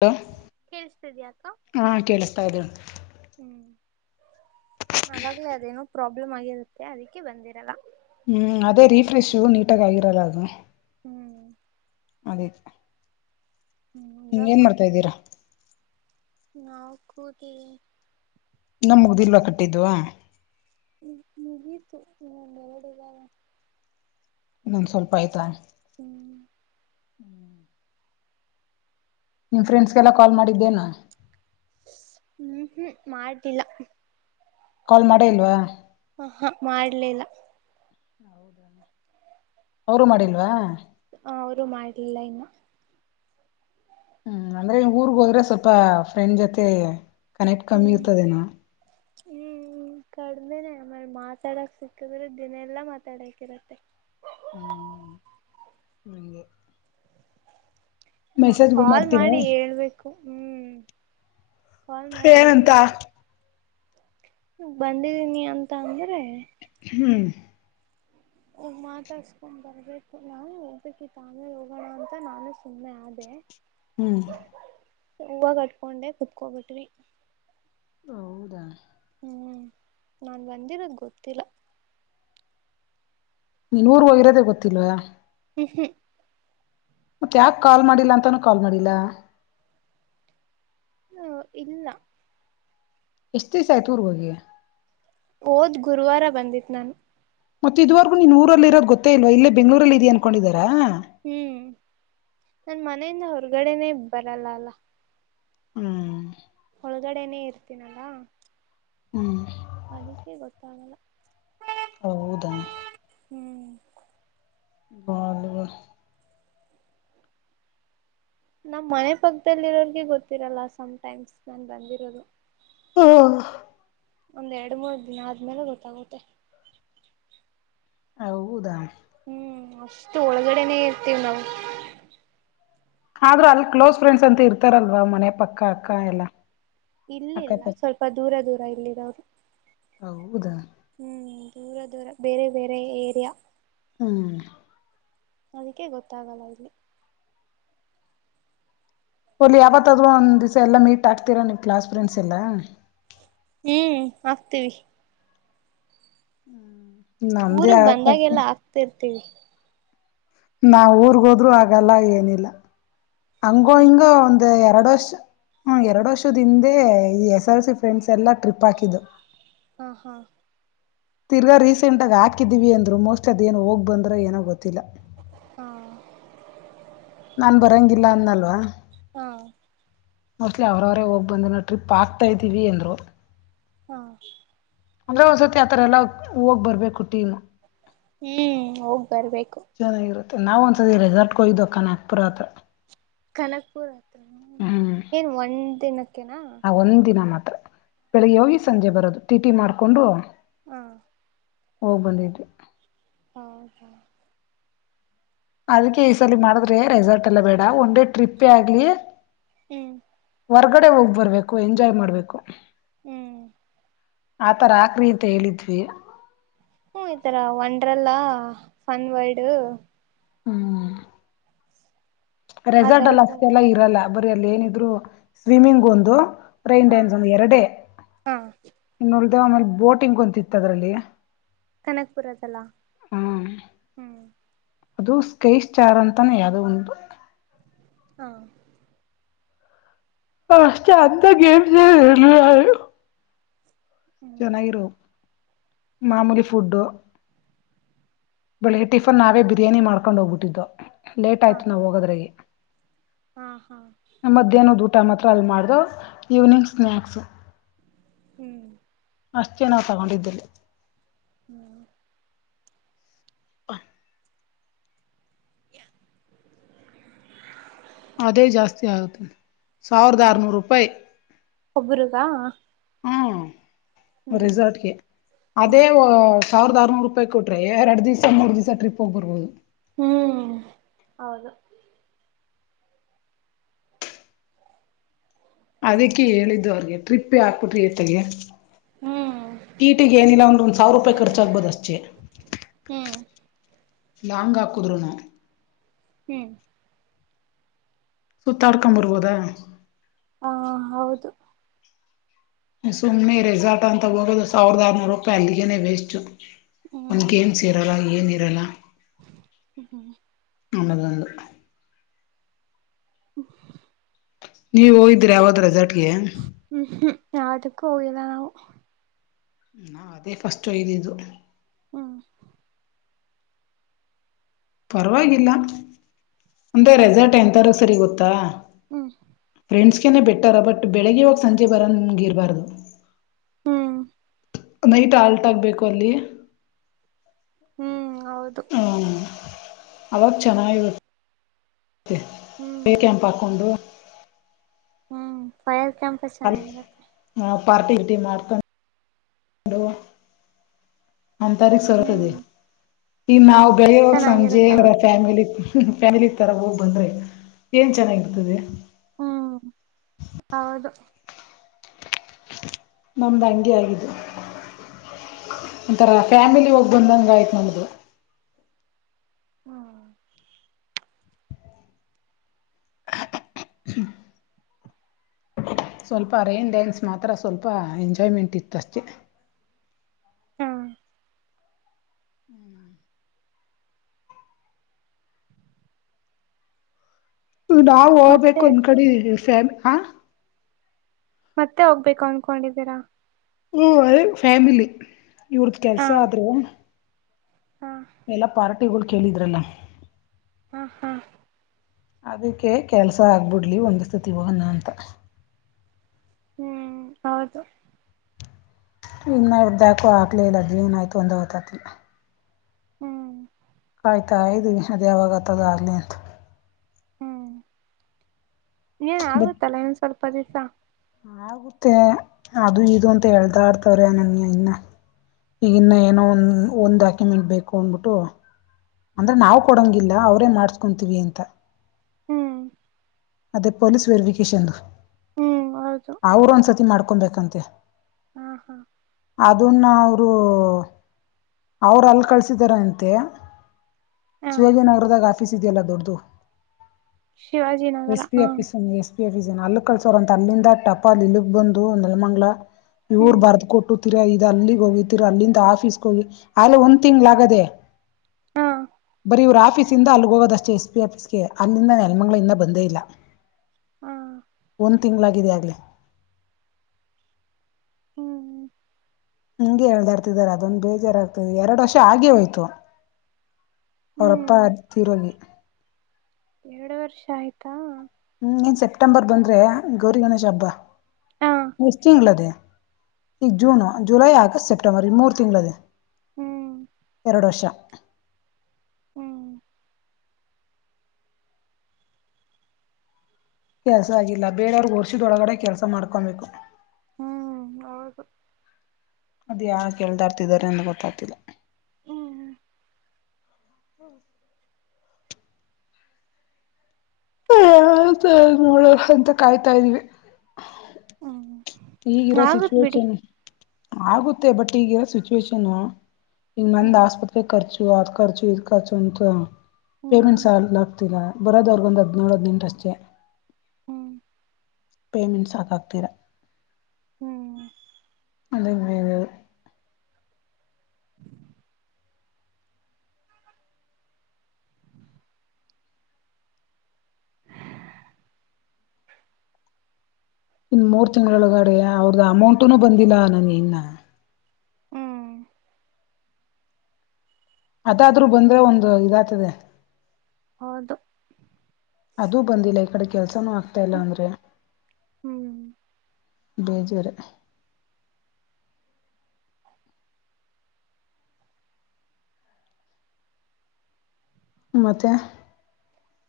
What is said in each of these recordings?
Hello ಕೇಳಿಸ್ತಿದ್ಯಾ ಅಕ್ಕ ಹಾ ಕೇಳಿಸ್ತಾ ಇದ್ದ ಹೇಳು. ಅವಾಗ್ಲೇ ಅದೇನು. ಪ್ರಾಬ್ಲಮ್ ಆಗಿರುತ್ತೆ ಅದಕ್ಕೆ ಬಂದಿರಲ್ಲ. ಹ್ಮ್ ಅದೇ ರೀಫ್ರೆಶು ನೀಟಾಗಿ ಆಗಿರಲ್ಲ ಅದು. ಹ್ಮ್ ಅದೇ. ಹ್ಮ್ ಇವಾಗ ಏನ್ ಮಾ ಮಾಡ್ತಾ ಇದ್ದೀರಾ? ನಾವು ಕೂತಿದೀವಿ. ಇನ್ನ ಮುಗಿದಿಲ್ವ ಕಟ್ಟಿದ್ದು. ಹ್ಮ ಮುಗಿತು ಇನ್ನೊಂದೆರಡಿದಾವೆ. ಇನ್ನೊಂದ್ ಸ್ವಲ್ಪ ಐಯ್ತಾ. ಹ್ಮ್ ಹ್ಮ್ ನಿಮ್ ಫ್ರೆಂಡ್ಸ್ಗೆಲ್ಲಾ ಕಾಲ್ ಮಾಡಿದ್ದೇನು? ಹ್ಮ್ ಹ್ಮ್ ಮಾಡ್ಲಿಲ್ಲ. ಕಾಲ್ ಮಾಡೇ ಇಲ್ವಾ? ಹ ಹಾ ಮಾಡ್ಲಿಲ್ಲ. ಅವರು ಮಾಡಿಲ್ವಾ? ಹ ಅವ್ರು ಮಾಡ್ಲಿಲ್ಲ ಇನ್ನ. ಹ್ಮ್ ಅಂದ್ರೆ ನೀ ಊರ್ಗ್ ಹೋದ್ರೆ ಸ್ವಲ್ಪ ಫ್ರೆಂಡ್ ಜೊತೆ ಕನೆಕ್ಟ್ ಕಮ್ಮಿ ಹ್ಮ್ ಇರ್ತದೆನೊ? ಹ್ಮ್ ಕಡ್ಮೆನೇ ಆಮೇಲ್ ಮಾತಾಡಕ್ ಸಿಕ್ಕಿದ್ರೆ ದಿನ ಎಲ್ಲಾ ಮಾತಾಡಕ್ ಇರತ್ತೆ. ಹ್ಮ್ ಹಂಗೆ. ಮ ಮೆಸೇಜ್ಗಳು ಕಾಲ್ ಮಾಡ್ತೀರಾ ಮಾಡಿ ಹೇಳ್ಬೇಕು ಹ್ಮ್. ಕಾಲ್ ಮಾಡಿ ಏನಂತ ಹೇಳ್ಬೇಕು. ಬಂದಿದೀನಿ ಅಂತ ಅಂದ್ರೆ ಹ್ಮ್ ಹೋಗ್ ಮಾತಾಡ್ಸ್ಕೊಂಡ್ ಬರ್ಬೇಕು ನಾನು ಹೋಗ್ಬೇಕಿತ್ ಆಮೇಲ್ ಹೋಗೋಣ ಅಂತ ನಾನು ಸುಮ್ನೆ ಆದೆ. ಹ್ಮ್ ಹೂವ ಕಟ್ಕೊಂಡೆ ಕುತ್ಕೊಬಿಟ್ವಿ. ಹೌದಾ? ಹ್ಮ್ ನಾನ್ ಬಂದಿರೋದ್ ಗೊತ್ತಿಲ್ಲ. ನೀನೂರ್ಗ್ ಹೋಗಿರೋದೇ ಗೊತ್ತಿಲ್ವಾ? ಹ್ಮ್ ಹ್ಮ ಮತ್ತ್ಯಾಕ್ ಕಾಲ್ ಮಾಡಿಲ್ಲ ಅಂತಾನೂ ಕಾಲ್ ಮಾಡಿಲ್ಲ. ಹ್ಮ ಇಲ್ಲ. ಎಷ್ಟ್ ದಿವ್ಸ ಆಯ್ತು ಊರ್ಗ್ ಹೋಗಿ? ಹೋದ್ ಗುರುವಾರ ಬಂದಿದ್ ನಾನು. ಮತ್ತ್ ಇದುವರೆಗೂ ನೀನ್ ಊರಲ್ಲಿರೋದ್ ಗೊತ್ತೇ ಇಲ್ವ ಇಲ್ಲೇ ಬೆಂಗಳೂರಲ್ಲಿದಿಯ ಅನ್ಕೊಂಡಿದಿದಾರ್ ಹ್ಮ್ ನಾನ್ ಮನೆಯಿಂದ ಹೊರಗಡೆನೇ ಬರಲ್ಲ ಅಲ್ಲ. ಹ್ಮ್ ಒಳಗಡೆನೆೇ ಇರ್ತೀನಲ್ಲ. ಹ್ಮ್ ಅದಕ್ಕೆೇ ಗೊತ್ತಾಗಲ್ಲ. ಹೌದಾ. ಹ್ಮ್ ಹೋಗ್ಲಿ ಬಿಡು. ನಮ್ಮ್ ಮನೆ ಪಕ್ಕದಲ್ಲಿರೋರ್ರಿಗೆ ಗೊತ್ತಿರಲ್ಲ ಸಮ್ಟೈಮ್ಸ್ ನನ್ ಬಂದಿರೋದು. ಹಾ. ಒಂದ್ ಎರಡು ಮೂರ್ ದಿನ ಆದ್ಮೇಲೆ ಗೊತ್ತಾಗುತ್ತೆ. ಹೌದಾ. ಹ್ಮ್ ಅಷ್ಟು ಒಳಗಡೆನೆೇ ಇರ್ತೀವಿ್ ನಾವು. ಆದ್ರೂ ಅಲ್ಲಿ ಕ್ಲೋಸ್ ಫ್ರೆಂಡ್ಸ್ ಅಂತ ಇರ್ತಾರಲ್ವಾ ಮನೆ ಪಕ್ಕ ಅಕ್ಕ ಎಲ್ಲಾ. ಇಲ್ಲಿಲ್ಲ ಸ್ವಲ್ಪ ದೂರ ದೂರ. ರಲಿಡ. [inaudible] ಹೌದಾ. ದೂರ ದೂರ ಬೇರೆ ಬೇರೆ ಏರಿಯಾ. ಹ್ಮ್. ಅದಕ್ಕೆ ಗೊತ್ತಾಗಲ್ಲ ಇಲ್ಲಿ. ಮೊದಲು ಯಾವತ್ತಾದರೂ ಒಂದ್ ದಿವಸ ಎಲ್ಲಾ ಮೀಟ್ ಆಗ್ತೀರಾ ನೀವು ಕ್ಲಾಸ್ ಫ್ರೆಂಡ್ಸ್ ಎಲ್ಲಾ. ಹೂ ಆಗ್ತಿವಿ. ಹ್ಮ್. ನಮ್ದೇ ಆಕ. ಆಗ್ತಿವಿ. ನಾವು ಊರಿಗೆ ಹೋದ್ರು ಆಗಲ್ಲ ಏನಿಲ್ಲ. ಹಂಗೋ ಹ್ಮ್ ಹಿಂಗೂ ಒಂದು ಎರಡು ವರ್ಷ. ಹ್ಮ ಎರಡು ವರ್ಷದ ಹಿಂದೆ ಈ ಎಸ್ ಎಲ್ ಸಿ ಫ್ರೆಂಡ್ಸ್ ಎಲ್ಲಾ ಟ್ರಿಪ್ ಹಾಕಿದರು. ಹಾ ಹಾ. ತಿರ್ಗ ರೀಸೆಂಟ್ ಆಗ ಹಾಕಿದೀವಿ ಅಂದ್ರು ಮೋಸ್ಟ್ ಅದ ಏನ್ ಹೋಗ್ ಬಂದ್ರ ಏನೊ ಗೊತ್ತ. ಹಾ ನನ್ ಬರಂಗಿಲ್ಲ. ಅಲ್ವಾ. ಹಾ. ಮೋಸ್ಟ್ಲಿ ಅವ್ರವರೇ ಹೋಗ್ ಬಂದ ನ ಟ್ರಿಪ್ ಆಗ್ತಾ ಇದ್ದೀವಿ ಅಂದ್ರು. ಹಾ. ಅಂದ್ರೆ ಒಂದ್ಸತಿ ಆತರ ಎಲ್ಲಾ ಹೋಗ್ ಬರ್ಬೇಕ ಟೀಮ್. ಹ್ಮ್ ಹೋಗ್ ಬರ್ಬೇಕು. ಚೆನ್ನಾಗಿರುತ್ತೆ ನಾವ್ ಒಂದ್ಸಲ ರೆಸಾರ್ಟ್ಗೆ ಹೋಗಿದ್ವಿ ಅಕ್ಕ ನಾಗಪುರ ಹತ್ರ. ಕನಪುರ ಹತ್ರ ಹ್ಮ್ ಏನ್ ಒಂದ್ ದಿನಕ್ಕೆನಾ. ಆ ಒಂದ್ ದಿನ ಮಾತ್ರ ಬೆಳಿಗ್ಗೆ ಹೋಗಿ ಸಂಜೆ ಬಂದ್ವಿ. ಟಿಟಿ ಮಾಡಿಕೊಂಡು. ಹಾ. ಹೋಗ್ ಬಂದಿದ್ದೀರಿ. ಹೌ ಹಾ. ಅದಕ್ಕೆ ಈ ಸಲ ಮಾಡಿದ್ರೆ ರೆಸಾರ್ಟ್ ಎಲ್ಲ ಬೇಡ ಒನ್ ಡೇ ಟ್ರಿಪ್ಪೇ ಆಗ್ಲಿ. ಹ್ಮ್ ಹೊರ್ಗಡೆ ಹೋಗ್ ಬರ್ಬೇಕು ಎಂಜಾಯ್ ಮಾಡ್ಬೇಕು. ಹ್ಮ್ ಆತರ ಆಕ್ರೀ ಅಂತ ಹೇಳಿದ್ವಿ. ಹ್ಮ ಈತರ ಒಂಡ್ರಲ್ಲ ಫನ್ ವರ್ಲ್ಡ್. ಹ್ಮ ಆ ರೆಸರ್ಟ್ ತರ ಅಲ್ಲ ಅಷ್ಟೆ ಎಲ್ಲಾ ಹೋಗಿರಿ ಇರಲ್ಲ ಬರ ಅಲ್ಲಿ ಏನಿದ್ರು ಸ್ವಿಮ್ಮಿಂಗ್ ಒಂದು. ರೇನ್ ಹಾ ಡಾನ್ಸ್ ಒಂದ್ ಎರಡೇ ಹಾ ಇನ್ನ. ಆಮೇಲೆ ಬೋಟಿಂಗ್ ಒಂದ್ ಇತ್ತು ಅದರಲ್ಲಿ. ಕನಕ್ಪುರದಲ್ಲ ಹ್ಮ್ ಹ್ಮ್ ಅದು ಸ್ಕೈ ಸ್ಟಾರ್ ಅಂತಾನೆ ಯಾವ್ದೋ ಒಂದು. ಹಾ ಹಾ ಅಷ್ಟೇ ಅಂತ ಗೇಮ್ಸ್ ಏನ್ ಇರ್ಲಿಲ್ಲ ಅಲ್ಲಿ. ಹ್ಮ್ ಚೆನ್ನಾಗಿರು. ಮಾಮೂಲಿ ಫುಡ್ಡು ಬೆಳಿಗ್ಗೆ ಟಿಫನ್ ನಾವೇ ಬಿರಿಯಾನಿ ಮಾಡ್ಕೊಂಡು ಹೋಗ್ಬಿಟ್ಟಿದ್ದು. ಲೇಟ್ ಹಾ ಆಯ್ತು ನಾವು ಹೋಗೋದ್ರಗೆ. ಹಾ ಹಾ ಟಮ್ ಹತ್ರ ಅಲ್ಲಿ ಮಾಡುದು ಈವ್ನಿಂಗ್ ಸ್ನ್ಯಾಕ್ಸು. ಹ್ಮ್ ಅಷ್ಟೆ ನಾವ್ ತಗೊಂಡಿದ್ದಲ್ಲಿ. ಹ್ಮ್ ಪ್ಪ [inaudible] ಅದೇ ಜಾಸ್ತಿ ಆಗುತ್ತೆ. ಸಾವಿರದ ಹ ಆರ್ನೂರು ರೂಪಾಯಿ ಒಬ್ಬ್ರಗಾ ಹ್ಮ. ಹ್ಮ್ ರೆಿಸಾರ್ಟ್ಗೆ ಅದೇ. ಹ್ಮ್ ಸಾವಿರದ ಆರುನೂರು ರೂಪಾಯಿ ಕೊಟ್ರೇ ಎರಡು ದಿವಸ ಮೂರು ದಿವಸ ಟ್ರಿಪ್ ಹೋಗ್ ಬರ್ಬೋದು. ಹ್ಮ್ ಹೌದು. ಅದಕ್ಕೆ ಹೇಳಿದ್ದು ಅವ್ರಿಗೆ ಟ್ರಿಪ್ಪೇ ಹಾಕ್ಬಿಟ್ರಿ ಅತ್ತಗೆ. ಹ್ಮ್ ಟಿ ಟಿಗೆ ಏನಿಲ್ಲ ಅಂದ್ರು ಒಂದ್ ಸಾವಿರ ರೂಪಾಯಿ ಖರ್ಚಾಗ್ಬೋದು ಅಷ್ಟೇ. ಹ್ಮ್ ಲಾಂಗ್ ಹಾಕುದುರುಣು. ಹ್ಮ್ ಸುತ್ತಾಡ್ಕೊಂಬರ್ಬೋದಾ. ಹಾ ಹೌದು ಸುಮನೆ ರೆಸಾರ್ಟ್ ಅಂತ ಹೋಗೋದು ಸಾವಿರದ ಆರ್ನೂರು ರೂಪಾಯಿ ಅಲ್ಲಿಗೇನೆ ವೇಸ್ಟ್. ಒನ್ಗೆ ಏನ್ ಸೇರಲ್ಲ ಏನ್. ಇರಲ್ಲ. ಹ್ಮ ಹ್ಮ್ ನನ್ನದ [unintelligible] ನೀವು ಹೋಗಿದ್ರಿ ಯಾವದ ರೆ [unintelligible] ಯಾವುದುಕ್ಕು ಹೋಗಿಲ್ಲ ನಾವು. ನಾ ಅದೇ ಫಸ್ಟ್ ಹೊಯ್ದಿದ್ದು. ಹ್ಮ ಪರವಾಗಿಲ್ಲ. ಅಂದೆ ಹ್ಮ್ ರೆಸರ್ಟ್ ಎಂತಾರೂ ಸರಿ ಗೊ ತ್ತ ಹ್ಮ್ ಫ್ರೆಂಡ್ಸ್ಗೆನೆ ಬಿಟ್ಟಾರ ಬಟ್ ಬೆಳಗ್ಗೆ ಹೋಗಿ ಸಂಜೆ ಬರ ನಿಮ್ಗೆ ಇರಬಾರ್ದು. ಹ್ಮ್ ನೈಟ್ ಆಲ್ಟ್ ಆಗ್ಬೇಕು ಅಲ್ಲಿ. ಹ್ಮ್ ಹೌದು ಹ ಅವಾಗ ಚೆನ್ನಾಗಿ [unintelligible] ಹ್ಮ್ ಬೇ ಕ್ಯಾಂಪ್ ಹಾಕೊಂಡು. ಹ್ಮ್ ಪಯರ್. ಕೆಂಪ ಅಲ್ಲಿ ಚೆನ್ನಾಗಿರತ್ತೆ. ಪಾರ್ಟಿ ಗಿಟಿ ಮಾಡ್ಕೊಂಡು [unintelligible] ನಮ್ಮ ತರ ಸರಪಿದೆ. ಹ್ಮ್ ಇನ್ನಾವುದು. ಬೆಳೆಯೋಗಿ ಚೆನ್ನಾಗಿರುತ್ತೆ ಸಂಜೆನರ ಹೌದು ಫ್ಯಾಮಿಲಿ [unintelligible] ಫ್ಯಾಮಿಲಿ ತರ ಹೋಗ್ ಬಂದ್ರೆ ಏನ್ ಚೆನ್ನಾಗಿರ್ತದೆ. ಹ್ಮ್ ಹೌದು ನಮ್ದ ಅಂಗೆ ಆಗಿದ್ದು. ಒಂಥರ ಹಾ ಫ್ಯಾಮಿಲಿ ಹೋಗಿ ಬಂದಂಗ ಆಯ್ ಹೌದು ಹ್ಮ್ [inaudible] [inaudible] ಸ್ವಲ್ಪ ರೇನ್ ಡ್ಯಾನ್ಸ್ ಮಾತ್ರ ಸ್ವಲ್ಪ ಎಂಜಾಯ್ಮೆಂಟ್ ಇತ್ತಷ್ಟೇ. ಹಾ ಹ್ಮ್ ನಾನ್ ನಾವು ಹೋಗ್ಬೇಕು ಮತ್ತೆ ಅಕ್ಕ ಅನ್ಕೊಂಡಿದೀವಿ [unintelligible] ಹಾ ಮತ್ತೆ ಹೋಗ್ಬೇಕು ಅನ್ಕೊಂಡಿದ್ದೀರಾ ಹು ಅದೇ ಫ್ಯಾಮಿಲಿ ಇವ್ರದ ಹ ಕೆಲ್ಸ ಆದ್ರು ಹ ಎಲ್ಲಾ ಪಾರ್ ಇವ್ರ್ ಕೇಳಿದ್ರಲ್ಲ ಹಾ ಹಾ ಅದಕ್ಕೆ ಕೆಲಸ ಆಗ್ಬಿಡ್ಲಿ ಒಂದೇ ಸತಿ ಹೋಗಣ ಅಂತ ಹ್ಮ್ ಹೌದು ಇನ್ ಅರ್ಧ ಯಾಕೋ ಅಕ್ಲೆಲಾ ಅದ್ ಏನಾಯ್ತು ಅಂತ ಗೊತ್ತಾಗ್ತಿಲ್ಲ ಹ್ಮ್ ಕಾಯ್ತಾ ಇದ್ವಿ ಅದ್ ಯಾವಾಗ್ ಆತದೋ ಆಗ್ಲಿ ಅಂತ ಇನೆನ್ ಬಟ್ ಆಗುತ್ತಲ್ಲ ಸ್ವಲ್ಪ ದಿಸ ಆಗುತ್ತೆ ಅದು ಇದು ಅಂತ ಹೇಳ್ದಾಡ್ತಾವ್ರೆ ನನ್ಗೆ ಇನ್ನ ಇನ್ನ ಏನೋ ಒ ಒಂದು ಡಾಕ್ಯುಮೆಂಟ್ ಬೇಕು ಅನ್ಬಿಟ್ಟು ಅಂದ್ರೆ ನಾವು ಕೊಡಂಗಿಲ್ಲ ಅವ್ರೇ ಮಾಡಸ್ಕೊಂತೀವಿ ಅಂತ. ಹ್ಮ್ ಅದೇ ಪೊಲೀಸ್ ವೆರಿಫಿಕೇಷನ್ ದು ಹ್ಮ್ ಹೌದು ಅವರು ಒಂದ್ಸತಿ ಮಾಡ್ಕೊಬೇಕಂತೆ ಹಾ ಹಾ ಅದುನ್ನ ಅವ್ ಹೋ ಅವ್ರ್ ಅಲ್ ಕಳಿಸಿದರಂತೆ ಹ ಶಿವಾಜಿನಗರದಾಗ ಆಫೀಸ್ ಇದಿಯಲ ದೊಡ್ಡದು ಶಿವಾಜಿ ನಗರ ಹಾ ಇದೆ ರೀಸನ್ ಆಲೂಕಲ್ಸವರಂತ್ತೆ ಅಲ್ಲಿಂದ. ಟಪ್ಪ ನಿನಿಗ್ ಬಂದು ನೆಲಮಂಗಲ. ಇವ್ರು ಹ್ಮ್ ಬರ್ದ ಕೊಟ್ಟು. ತಿರ್ಗ ಇದು ಅಲ್ಲಿಗೆ ಹೋಗಿ ತಿರ್ಗ ಅಲ್ಲಿಂದ ಆಫೀಸ್ಗೆ ಹೋಗಿ ಆಲೆ ಒಂದ್ ತಿಂಗ್ಳ್ ಆಗದೇ. ಹಾ ಇವ್ರ ಆಫೀಸ್ ಇಂದ ಅಲ್ಲಿಗೆ ಹೋಗೋದಷ್ಟೇ ಎಸ್ ಪಿ ಆಫೀಸ್ಗೆ ಅಲ್ಲಿಂದ ನೆಲ್ಮಂಗ್ಳಿಂದ ಬಂದೇ ಇಲ್ಲ ಹಾ ಒಂದ್ ತಿಂಗಳಾಗಿದೆ ಆಗ್ಲೇ. ಹ್ಮ್ ಇಂಗೆ ಎಳ್ದಾಡ್ತಿದಾರೆ ಅದೊಂದು ಬೇಜಾರಾಗ್ತದೆ ಎರಡು ವರ್ಷ ಆಗೆ ಹೋಯ್ತು. ಅವರ ಅಪ್ಪ ಹ್ಮ್ ಆ ತಿರೋಗಿ. ಎರಡು ವರ್ಷ ಆಯ್ತಾ ಹ್ಮ್ ನೀನ್ ಸೆಪ್ಟೆಂಬರ್ ಬಂದ್ರೆ ಗೌರಿ ಗಣೇಶ ಹಬ್ಬಾ. ಹಾ ಎಷ್ಟ್ ತಿಂಗ್ಗಳದೇ ಈಗ್ ಜೂನು ಜೂಲೈ ಆಗಸ್ಟ್ ಸೆಪ್ಟಂಬರ್ ಈ ಮೂರ್ ತಿಂಗಳು ಅದೆ. ಹ್ಮ್ ಎರಡ್ ವರ್ಷ. ಹ್ಮ್ ಕೆಲ್ಸ ಆಗಿಲ್ಲ ಬೇರೆಯವ್ರಗ್ ವರ್ಷದೊಳಗಡೆ ಕೆಲ್ಸ ಮಾಡ್ಕೊಬೇಕು. ಹ್ಮ್ ಹೌದು. ಅದ್ ಯಾ ಕೇಳ್ದಾಡ್ತಿದಿದ್ದಾರೆ ಅಂತ ಗೊತ್ತಾಗ್ತಿಲ್ಲ. ಹ್ಮ್ ಹ್ಮ್ ಹ ನೋಡ್ ಅಂತ ಕಾಯ್ತಾ ಇದ್ವಿ. ಹ್ಮ ಈಗಿರೋ ಸಿಚುವೇಶನ್. ಆಗುತ್ತೆ ಬಟ್ ಈಗಿರೋ ಸಿಚುವೇಶನ್. ಇ ನಂದ್ ಹ್ಮ್ ಆಸ್ಪತ್ರೆ ಖರ್ಚು ಇದ್ ಅದ್ ಖರ್ಚಿ ಇದು ಖರ್ಚು ಅಂತ ಹ್ಮ್ ಪೇಮೆಂಟ್ಸ್ ಆಲ್ಲ. ಗತ್ತಿಲ್ಲ ಬರೋದ್ ಅವ್ರಿಗೊಂದು ಹದಿನೇಳು ಹದಿನೆಂಟುಷ್ಟೇ. ಹ್ಮ್ ಪೇಮೆಂಟ್ ಸಾಕಾಗ್ತೀಲಾ. ಹ್ಮ್ ಅದೇ ಬೇಜಾರ್ ಇನ್ ಮೂರ್ ತಿಂಗಳೊಳಗಡೆ ಅವ್ರದ ಅಮೌಂಟುನು ಬಂದಿಲ್ಲ ನನ ಇನ್ನ. ಹ್ಮ್ ಅದಾದ್ರೂ ಬಂದ್ರೆ ಒಂದು ಇದ್ತದೆ. ಹೌದು ಅದೂ ಬಂದಿಲ್ಲ ಈ ಕಡೆ ಕೆಲ್ಸನೂ ಆ ಮತ್ತ್ ಇಲ್ಲಾ ಅಂದ್ರೆ. ಹ್ಮ್ ಬೇಜರ್ ರೆ. ಮತ್ತೆ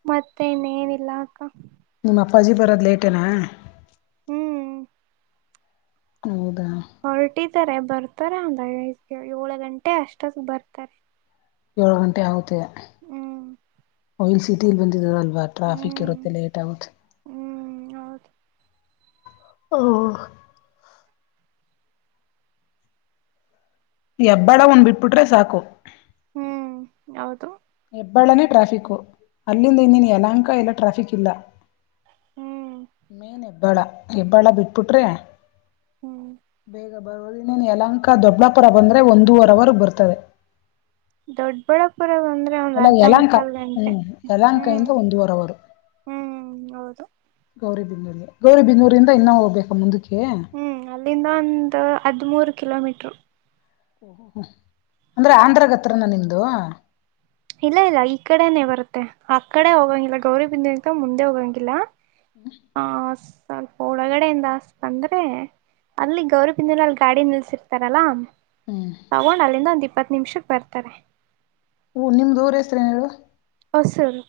ಮತ್ತೆನ್ ನಿಲ್ಲ ಅಕ್ಕ. ನಿಮ್ಮ್ ಅಪ್ಪಾಜಿ ಬರೋದ್ ಲೇಟೇನಾ. ಹ್ಮ್ ಹೌದು ಹೊಲ್ಟಿ ಬತ್ ಬರ್ತಾರ ಒಂದಾಗ ಐ ಏಳು ಗಂಟೆ ಅಷ್ಟದ ಬರ್ತಾರೆ. ಏಳ್ ಗಂಟೆ ಆಗುತ್ತಿದೆ. ಹ್ಮ್ ಆಯಿಲ್ ಸಿಟಿಲ್ಲಿ ಬಂದಿದ್ದ ಅಲ್ಲ. ಟ್ರಾಫಿಕ್ ಹ್ಮ್ ಇರುತ್ತೆ ಲೇಟ್ ಆಗುತೆ. ಹ್ಮ್ ಹೌದು ಹ ಯಬ್ಬಾಳ ಒಂದ್ ಬಿಟ್ಬಿಟ್ರೆ ಸಾಕು. ಹ್ಮ್ ಹೌದು. ಹೆಬ್ಬಾಳ್ಳನೇ ಟ್ರಾಫಿಕು ಅಲ್ಲಿಂದ ಇನ್ನೇನು ಯಲಂಕ ಎಲ್ಲ ಟ್ರಾಫಿಕ್ ಇಲ್ಲ. ಹ್ಮ್ ಮೇನ್ ಅ ಹೆಬ್ಬಳ ಹೆಬ್ಬಾಳ ಬಿಟ್ಬಿಟ್ರೆ. ಹ್ಮ್ ಬರೋದೇನೆ ಯಲಂಕಾ ದೊಬ್ಲಾಪುರ ಬಂದರೆೆ ಒಂದೂವರವರು ಬರ್ತದೆ. ದೊಡ್ಡ ಬಳ್ಳಾಪು ಅಲ್ಲ ಯಲಾಂಕ ಹ್ಮ್ ಯಲಹಂಕ ಹ್ಮ್ ಇಂದ ಒಂದುವರವರು. ಹ್ಮ್ ಹೌದು ಗೌರಿಬಿದನ್ನೂರಿಗೆ ಗೌರಿಬನ್ನೂರಿಂದ ಇನ್ನ ಹೋಗ್ಬೇಕು ಮುಂದಕ್ಕೆ. ಹ್ಮ್ ಅಲ್ಲಿಂದ ಒಂದ್ ಅದ್ಮೂರ್ ಕಿಲೋಮೀ ಓಹ ಹ ಅಂದ್ರೆ ಆಂಧ್ರದತ್ರನ ನಿಮ್ದು. ಇಲ್ಲ ಇಲ್ಲ ಈ ಕಡೆನೆೇ ಬರುತ್ತೆ ಆ ಕಡೆ ಹೋಗಂಗಿಲ್ಲ ಗೌರಿಬಿಂದ [unintelligible] ಮುಂದೆ ಹೋಗಂಗಿಲ್ಲ. ಹಾಸ್ ಸ್ವಲ್ಪ ಒಳಗಡೆಯಿಂದಸ್ ಬಂದ್ರೆ ಅಲ್ಲಿ ಗೌರಿಬಿದಲಯನೂರ ಅಲ್ಲಿ ಗಾಡಿ ನಿಲ್ಸಿರ್ತಾರಲ್ಲಾ. ತಗೊಂಡ್ ಅಲ್ಲಿಂದ ಒಂದ್ ಇ ಇಪ್ಪತ್ತು ನಿಮಿಷಕ್ಕೆ ಬರ್ತಾರೆ. ಓ ನಿಮ್ದ ಊರ ಹೆಸರು ಏನ್ ಹೇಳು. ಹೊಸೂರ್.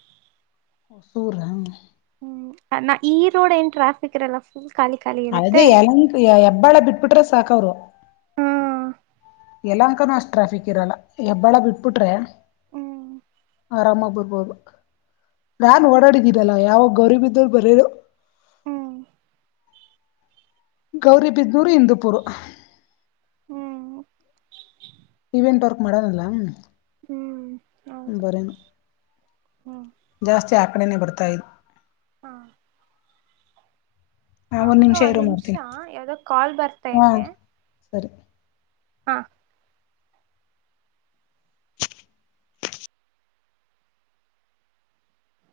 ಹೊಸುರ ಹ. ಹ್ಮ ನ ಈ ರೋಡ್ ಏನ್ ಟ್ರಾಫಿಕ್ ಇರಲ್ಲ ಫುಲ್. ಖಾಲಿ ಖಾಲಿ ಇರತ್ತೆ ಅದೇ ಯಲಂಕ್ ಹೆಬ್ಬಾಳ ಬಿಟ್ಬಿಟ್ರೆ ಸಾಕ ಅವ್ರು. ಹ್ಮ್ ಯಲ್ಲಂಕ ಅಷ್ಟ ಟ್ರಾಫಿಕ್ ಇರಲ್ಲ ಹೆಬ್ಬಾಳ ಬಿಟ್ಬಿಟ್ರೆ. ಹ್ಮ ಆರಾಮಗಿ ಬರ್ಬೋದು. ನಾನ್ ಓಡಾಡಿದನಲ್ಲ ಯಾವಾ ಗೌರಿಬಿದ್ದೂರು ಬರರು. ಹ್ಮ ಗೌರಿಬಿದ್ನೂರು ಇಂದುಪುರು. ಹ್ಮ್ ಇವೆಂಟ್ ವರ್ಕ್ ಮಾಡನಲ್ಲ. ಹ್ಮ್ ಹೌದು ಹ್ಮ್. ಕಡಿನೆ ಬರ್ತಾ ಇದೆ. ಹಾ ಹಾ ಹ ಆಕ್ಕ ಒಂದ್ ಇರು ನಿಮಿಷ ಮಾಡ್ತೀನಿ ಯಾವ್ದೋ ಕಾಲ್ ಹಾ ಬರ್ತೈತೆ. ಸರಿ ಹಾ